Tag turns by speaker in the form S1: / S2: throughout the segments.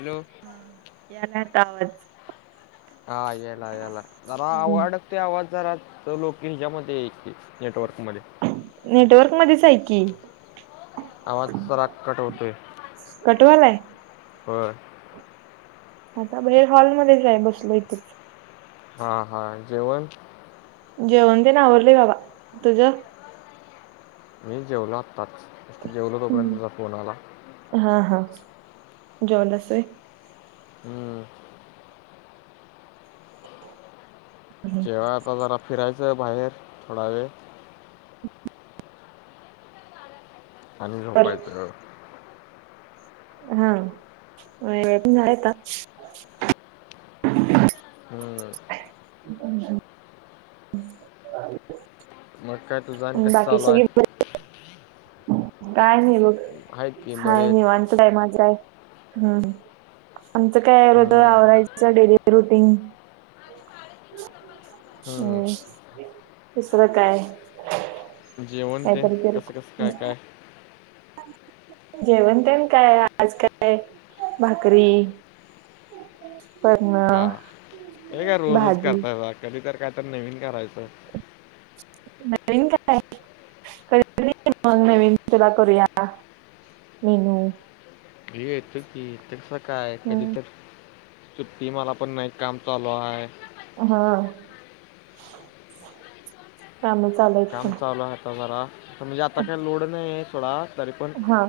S1: Hello.
S2: हा यायला का आवाज?
S1: हां याला याला, जरा
S2: हम्म
S1: आवड ते आवाज जरा लोकं हेच्यामध्ये ये नेटवर्कमध्ये.
S2: नेटवर्क मध्येच हाय की.
S1: आवाज जरा कट होतोय,
S2: कटवालाय.
S1: [unintelligible] होय.
S2: आता बई हॉलमध्येजाय बसले इथंच.
S1: हां हां जेवण.
S2: जेवण तेन आवरलय बाबा तुझ?
S1: मी जेवलो आत्ताच जेवलो तोपर्यंत तुझा फोन आला.
S2: हां हां जेवलास होय.
S1: हम्म. तेव्हा आता जरा फिरायच बाहेर थोडा वेळ आणि झोपायच.
S2: हां [inaudible]
S1: हं
S2: [inaudible]
S1: मग काय तुझं आणि कसं
S2: बाकी
S1: चालू
S2: सगळे
S1: आहे
S2: बरेत काय नाही बघ.
S1: आहेत की बरे
S2: हाय
S1: आहेत
S2: निवांत आहे मजा आहे, हम्म आमच काय रोजच
S1: हम्म,
S2: आवरायच डेली रुटींग. हम्म दुसर काय?
S1: जेवण ते
S2: काहीतरी करेल
S1: कसं कसं काय काय
S2: जेवणतेण काय आज काय भाकरी. करणार
S1: हे काय रोज रोज करताय कधी तर काय तर नवीन करायच.
S2: नवीन काय कधी [unintelligible] नवीन तुला करूया मेनू.
S1: भ येतो की तस काय कधी
S2: हम्म.
S1: तरी सुट्टी मला पण नाही काम चालू हाय.
S2: हां काम चालू आहेत
S1: काम चालू आहे आता जरा म्हणजे आता काही लोड नाही आहे सोडा तरी पण
S2: हां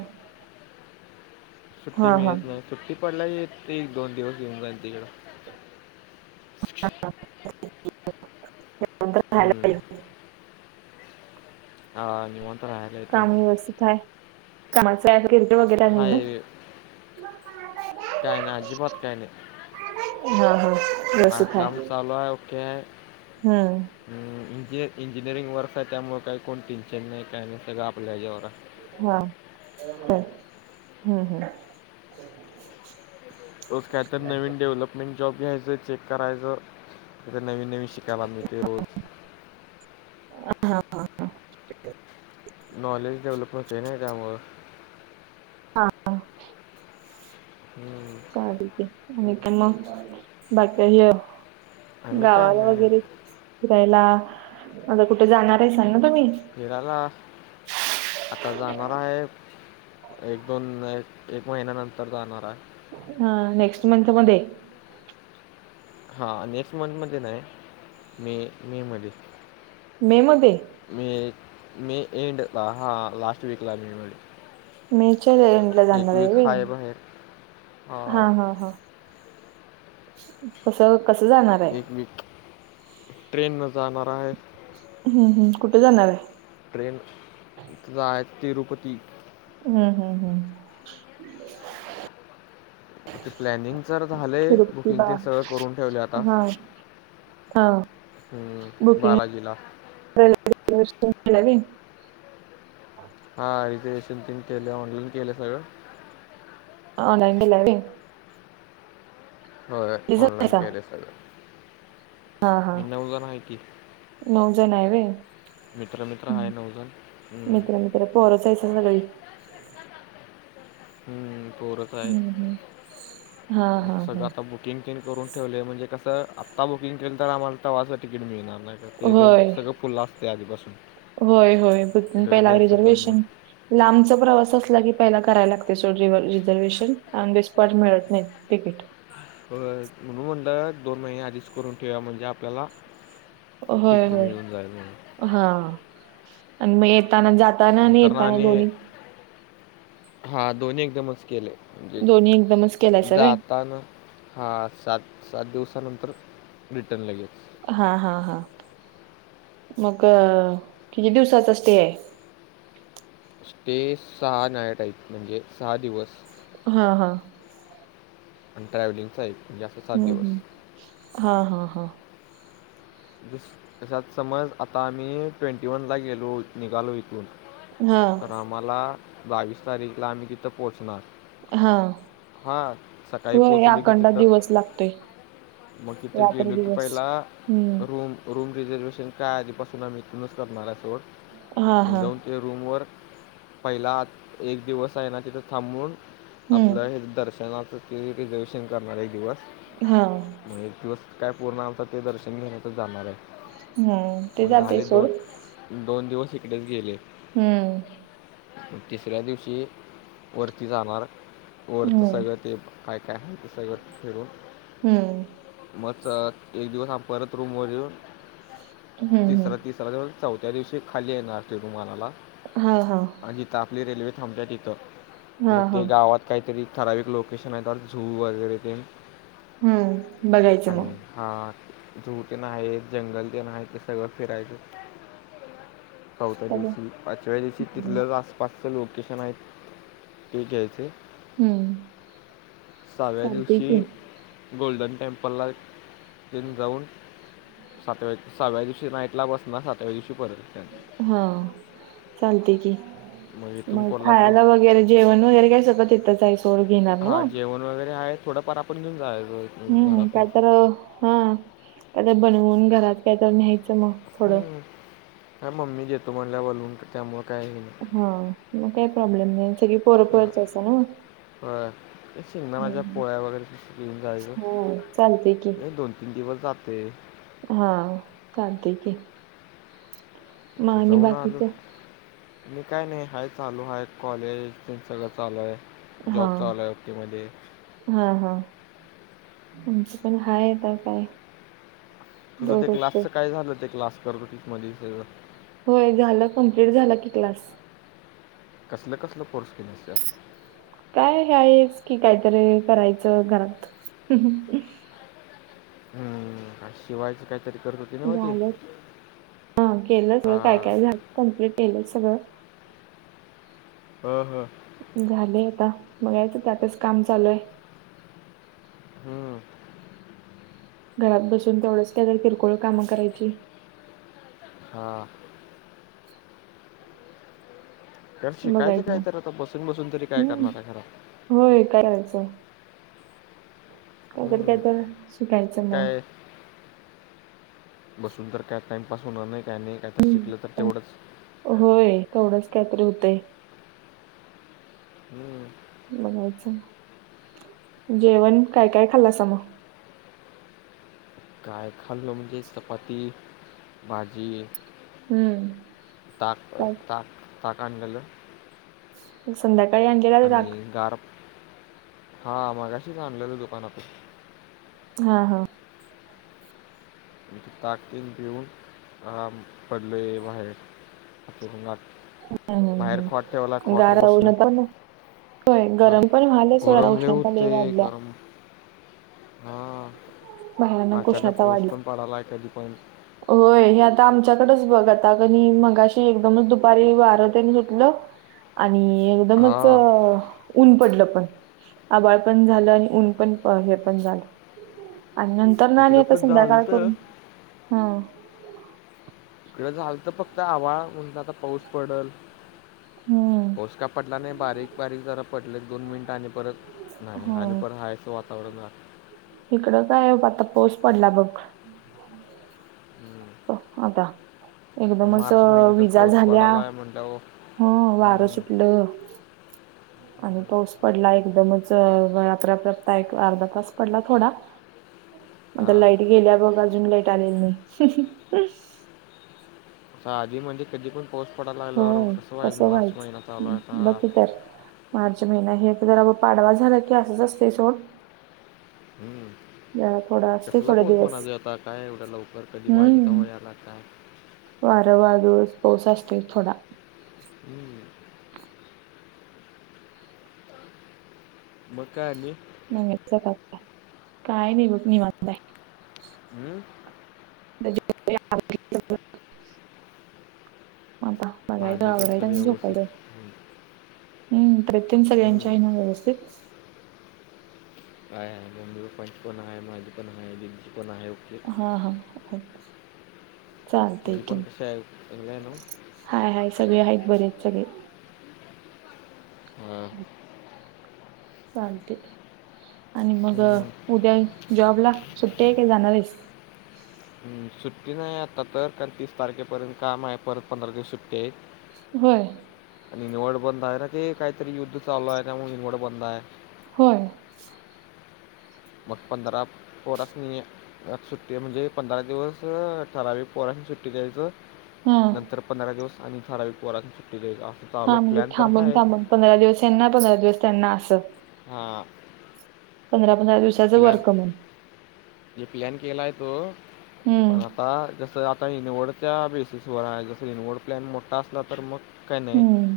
S1: सुट्टी
S2: हा
S1: मिळत नाही सुट्टी पडल्यावर येईल एक- दोन दिवस येऊन जाईल तिकड.
S2: [inaudible] राहायला
S1: हम्म
S2: येऊ.
S1: हा निवांत. राहायला येतो
S2: काम
S1: की
S2: व्यवस्थित आहे कामाचा ॲग्री वगैर नाही ना.
S1: हाय
S2: [inaudible]
S1: काय नाही, अजिबात काय नाही.
S2: हां हां
S1: नाही काम चालू आहे, ओके आहे.
S2: हम्म
S1: म्हणजे इंजिनिअरिंग वर्क आहे त्यामुळ काही कोण टेन्शन नाही काय नाही सगळ आपल्या ह्याच्यावर आहे.
S2: हां हम्म हम्म
S1: रोज काय तर नवीन डेव्हलप [unintelligible] जॉब घ्यायच चेक करायच तिथे नवीन नवीन शिकायला मिळत रोज.
S2: हां हां
S1: नॉलेज डेव्हलप होतय ना त्यामुळ.
S2: हां हां
S1: हं.
S2: काढिते. आणि काय मग बाकीय
S1: आम्ही काय
S2: गावाला
S1: नाही
S2: वगैरे फिरायला, आता कुठ जाणार हायसा ना तुम्ही?
S1: फिरायला, आता जाणारा आहे एक -दोन, एक एक महिन्यानंतर जाणार आहे.
S2: हा नेक्स्ट मंथ मध्ये?
S1: हा नेक्स्ट मंथमध्ये नाही मे मे मधे.
S2: मे मध्ये,
S1: मे, मे एंडला हा लास्ट वीकला [unintelligible]
S2: मे च्या एंड ला
S1: एक
S2: जाणार आहे
S1: वीक
S2: व्हय,
S1: बाहेर
S2: हा
S1: हां
S2: हा हा. [unintelligible] कस कसं जाणार? आहे
S1: एक वीक ट्रेन न जाणार हाय.
S2: हम हम, कुठ जाणार हाय?
S1: ट्रेन जायचं तिरुपती.
S2: हम्म हम्म हम्
S1: ते प्लॅनिंग जर झालंय
S2: तिरुपती
S1: बुकिंग
S2: बा
S1: तेन सगळं करून ठेवलय आता
S2: हा हा
S1: हम बालाजीला,
S2: रेल्वे [unintelligible]
S1: हा रिजर्वेशन तेन केले ऑनलाईन केलं सगळं,
S2: ऑनलाईन केलाय होय?
S1: होय
S2: जण
S1: ऑनलाईन
S2: आहेसा
S1: केलय सगळं
S2: हा हा
S1: नऊ जण हाय की,
S2: नऊ जण आहे होय
S1: मित्र मित्र आहे
S2: हम
S1: नऊ जण हम्म,
S2: मित्र मित्र. म्हणजे पोरच हाईसा सगळी?
S1: हम पोरच हाय
S2: हम्म हम्म हा हा
S1: सगळं
S2: हा
S1: आता बुकिंग तेन करून ठेवलय म्हणजे कसं आत्ता बुकिंग केलंल तर आम्हाला तवाचं तिकीट मिळणार नाय. त्या ते दोन
S2: होय
S1: सगळं फुल्ल असतय आधीपासून,
S2: होय होय बुकिंग पहिला
S1: गर्दी असते त्यामुळे
S2: रिझर्वेशन लांबचा प्रवास असला की पहिला करायला लागतय सोड रिझर्वे्शन ऑन द स्पॉट मिळत नाहीत. तिकीट.
S1: होय म्हणून म्हणल दोन महिने आधीच करून ठेऊया म्हणजे आपल्याला
S2: होय
S1: तिकीट
S2: होय
S1: मिळून जाईल म्हणून
S2: हा आणि मग येताना जात
S1: नंतरन आणि हा दोन्ही एकदमच केलय. म्हणजे
S2: दोन्ही एकदमच केलायसा व्हय?
S1: जातना हा सात सात दिवसानंतर रिटर्न लगेच.
S2: हा हा हा मग किती दिवसाचा स्टे आहे?
S1: स्टे सहा नाईट आहेत म्हणजे सहा दिवस.
S2: हा हा
S1: आणि ट्रॅव्हलिंगचा एक. म्हणजे असं सात
S2: हम्म
S1: दिवस
S2: हम् हा हा हा.
S1: स तस समज आता आम्ही ट्वेंटी वनला गेलो निघालो इथून
S2: हा
S1: तर आम्हाला बावीस तारीखला आम्ही तिथं पोहोचणार.
S2: हा
S1: हा सकाळी
S2: होय
S1: पोहोचलो की
S2: अखंड
S1: तिथं
S2: दिवस लागतोय
S1: मग तिथं
S2: रात्र
S1: गेलो की
S2: दिवस
S1: पहिला
S2: हम्म
S1: रूम रूम रिझर्वेशन काय आधीपासून आम्ही इथूनच करणार हाय
S2: हा
S1: सोड म
S2: हा
S1: जाऊन रूमवर पहिला एक दिवस आहे ना तिथं थांबून
S2: हम्म
S1: आपलं हे दर्शनाच तेन रिझर्वेशन करणार एक दिवस.
S2: हा,
S1: मग एक दिवस काय पूर्ण आमचा ते दर्शन घेण्याच जाणार आहे.
S2: हम, ते
S1: मग
S2: जातय
S1: झाले
S2: सोड.
S1: दोन दोन दिवस इकडेच गेले.
S2: हम्म.
S1: तिसऱ्या दिवशी वरती जाणार. वरच ते
S2: हम्म
S1: सगळं ते काय काय आहे ते सगळं फीरून.
S2: हम्म
S1: मग च एक दिवस आ परत रूम वर येऊन
S2: हम्म हम्म
S1: तिसरा तिस. परत चौथ्या दिवशी खाली येणार तिरिमाला ला.
S2: हा हा,
S1: आणि ता आपली रेल्वे थांबते तिथं
S2: हा
S1: मग
S2: हा
S1: ते गावात. काहीतरी ठराविक लोकेशन आहे, झू वगैरे तेन.
S2: हम्म, बघायचं मग.
S1: हा, झू तेन आहे, जंगल तेन आहे ते सगळं फिरायचं. चौथ्या
S2: बघू
S1: दिवशी, पाचव्या दिवशी
S2: हम्म
S1: तिथलंच आसपास. ते लोकेशन आहे ते घ्यायचे.
S2: हम्म
S1: सहाव्या
S2: चालते की
S1: दिवशी. गोल्डन टेम्पलला तिथं जाऊन.
S2: [inaudible]
S1: सातव्या सहाव्या दिवशी नाईटला बसना सातव्या दिवशी परत त्या.
S2: हा, चालते की,
S1: इथून
S2: मग
S1: कोल्हापूर
S2: खायला वगैरे. जेवण वगैरे काय सगळं तिथेच आहे. सोड घेणार ना
S1: हा,
S2: मग
S1: जेवण वगैरे आहे थोडंफार आपण घेऊन जायलोय.
S2: हम्म, काय तर हा, नाहीतर बनवून घरात कायतरी न्यायचं मग. थोडं
S1: हम्म, काय मम्मी देतो म्हणल्या बनवून त्यामुळे काय हे नाही.
S2: हा, मग काय प्रॉब्लेम नाही सगळी पोरं पोर च हायसा नवा.
S1: हो, शेंगदाण्याच्या पोळ्या वगैरेन घेऊन जायचं
S2: हो चालते की
S1: हे दोन. दिवस जातेय.
S2: हा चालते की, मग आणि
S1: जाऊन आलो.
S2: बाकीचं
S1: आणि काय नाही, हाय चालू हाय कॉलेज ते सगळं चालू आहे.
S2: हा
S1: जॉबचा आलाय ओकेमध्ये.
S2: हा हा, आमचं पण हाय आता काय.
S1: तुझं ते
S2: दररोजचं
S1: क्लासचं काय झालं ते क्लास करत होतीस मध्ये सगळं.
S2: होय झालं कम्प्लीट झाला की, क्लास.
S1: असलं कसलं कोर्स केलास?
S2: काय हायच की, काहीतरी करायचं घरात.
S1: हम्म, शिवायचं काहीतरी करत होती ना मग ती
S2: झालं हा, केलं काय
S1: हां
S2: काय झालं कम्प्लीट केलं सगळं.
S1: ह ह,
S2: झाले आता बघायचं त्यातच काम चालू आहे.
S1: हम,
S2: घरात बसून तेवढंच त्यात किरकोळ कामं करायची.
S1: हा. तर शिकायचं
S2: बघायची
S1: काय
S2: मग
S1: तर, आता बसून बसून तरी काय
S2: हम्म
S1: करणारा घरात.
S2: होय करायचं. [unintelligible] काय
S1: हम्म,
S2: तर शिकायचं मग
S1: काय बसून तर काय टाईमपास होणार नाही, काय नाही काहीतर
S2: हम्म
S1: शिकलं तर तेवढंच
S2: होय, तेवढंच कायतरी होतंय.
S1: हम्म.
S2: बघायचं, जेवण काय काय खाल्लासा मग?
S1: काय खाल्लो म्हणजे, चपाती, भाजी
S2: हम्म.
S1: ताक
S2: काय-
S1: ताक ताक आणलेलं
S2: संध्याकाळी आण
S1: आणि गार, हा मगाशीच आणलेलं दुकानातून
S2: हा हा.
S1: ताकं पिऊन पडलोयं बाहेर. [unintelligible]
S2: हम्म हम्म
S1: बाहेर खॉट ठेवलाय
S2: हम्म
S1: खॉटवर
S2: गार
S1: बसलोय.
S2: नव्हता होय
S1: व्हयं,
S2: गरम पण व्हायला सोडा
S1: गरम लयं
S2: उष्णता लय
S1: होतयं,
S2: वाढल्या
S1: गरम हा
S2: भयानक
S1: अचानक
S2: उष्णता
S1: पाऊस
S2: वाढली
S1: पण पडालाय आहे. कधी पण
S2: होय हे आता आमच्याकडेच बघ आता कणी मगाशी एकदमच दुपारी वारंतेन सुटलं. आणि एकदमच
S1: हां,
S2: ऊन पडलं पण आबाळ पण झालं आणि ऊन पण हे पण झालं. आणि नंतर ना आणि
S1: इकडं
S2: आता
S1: पण
S2: संध्याकाळ
S1: झालतं.
S2: करून, हं.
S1: तं झाल तर फक्त आभाळ म्हणलं आता पाऊस पडल
S2: हम्म
S1: पाऊस का पडला नाही बारीक-बारीक जरा पडला एक दोन मिनट आणि परत नाही आणि
S2: हो
S1: परत हायस वा आवडणार.
S2: इकडं काय आता पावस पडला बघं. ह [inaudible]
S1: हम्म..
S2: आता एकदमच
S1: महिन्यातच
S2: विजा
S1: पाऊस
S2: झाल्या.
S1: पडायलाय म्हटल्यावर
S2: हा वारं
S1: हं,
S2: सुटलं. आणि पाऊस पडला एकदमच रापराप एक अर्धा तास पडला थोडा आता
S1: हां.
S2: लाईट गेल्या बघं अजून लाईट आलेली नाही.
S1: आधी मधी कधी पण पाऊस पडायला लागलावर
S2: होय
S1: कसं मार्च महिनाया
S2: व्हायचं
S1: चालूय आता
S2: बघ की तर मार्च महिना हे जरा पाडवा झाला की असंच असतेय सोड.
S1: हम्.
S2: जरा थोडा असते
S1: कसला
S2: थोडे
S1: पाऊस
S2: दिवस
S1: म्हणायचं आता काय एवढं लवकर कधी पाहिजे तवा याला काय
S2: वार वादुळचा पाऊस असतोय थोडा
S1: हम्म. मग काय आणी
S2: नेहमीचा ताप आहे. काय नाही बघ निवांत आहे.
S1: हम्म?
S2: [unintelligible] आता. बघायचं
S1: भांडी ते
S2: आवरायचं
S1: सगळे
S2: आणि
S1: व्यवस्थित
S2: झोपायचं.
S1: हम्म.
S2: हम्म, तबेत तेन सगळ्यांच्या
S1: हम्म.
S2: आहे ना व्यवस्थित
S1: आहे-आहे मम्मी पप्पांची पण आहे, माझी पण आहे दीदीची पण आहे. ओके
S2: हा हा.. चालतयं
S1: तुझी
S2: की
S1: पण कशी आहे चांगलं आहे ना
S2: हाय हाय सगळे आहेत बरे सगळे
S1: हा.
S2: चालतंय आणि मग
S1: हम्म.
S2: उद्या जॉबला सुट्टी आहे का जाणार हाईस?
S1: हं सुट्टी नाही आता तर, कारण तीस तारखेपर्यंत काम आहे, परत पंधरा दिवस सुट्टी आहे.
S2: व्हयं.
S1: निवड बंद आहे ना, ते काहीतरी युद्ध चालूयं त्यामुळं निवड बंद आहे.
S2: होय.
S1: मग पंधरा पोरास्नी सुट्टी आहे म्हणजे पंधरा दिवस ठराविक पोरास्नी सुट्टी द्यायचं,
S2: हा
S1: नंतर पंधरा दिवस आणि ठराविक पोरास्नी सुट्टी द्ययाचं असं
S2: हां
S1: चालू
S2: म्हणजे
S1: प्लॅन तर आहे.
S2: थांबून-थांबून पंधरा दिवस ह्यांना, पंधरा दिवस त्यांना असं.
S1: हा.
S2: पंधरा-पंधरा दिवसाचं वर्क म्हण.
S1: मी प्लॅन केलाय तो
S2: ह...
S1: आ जसं आता हे निवडच्या बेसिसवर आहे, जसं निवड प्लॅन मोठा असला तर मग काय नाही,
S2: हम्म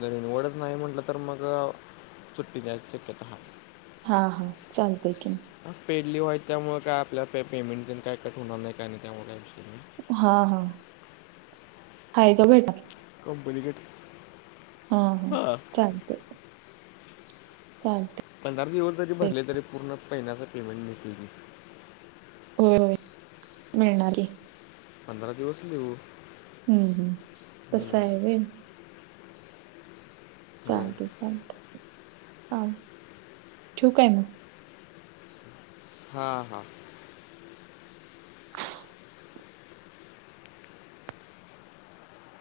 S1: जर निवडच नाही म्हटलं तर मग सुट्टी द्यायची शक्यता आहे.
S2: हा, हा.. चालतंय की.
S1: अं पेड लीव्ह आहेत, त्यामुळे काय आपल्याला प पेमेंट तेन काय कट होणार नाही, काय नाही, त्यामुळं काय विषय नाही.
S2: हा, हा.. हाय का बेटा
S1: कंपनीकडं
S2: हा, हा. चालतंय. चालतंय.
S1: पंधरा दिवस जरी भरले तरी, पूर्ण महिन्याचा पेमेंट मिळतंयकी.
S2: होय.. मिळणार की.
S1: पंधरा दिवस लिव.
S2: हं.. हूं तसं हाय वय.
S1: होय
S2: चालतंय, चालतंय हा ठेवु काय मग?
S1: हा, हा.,...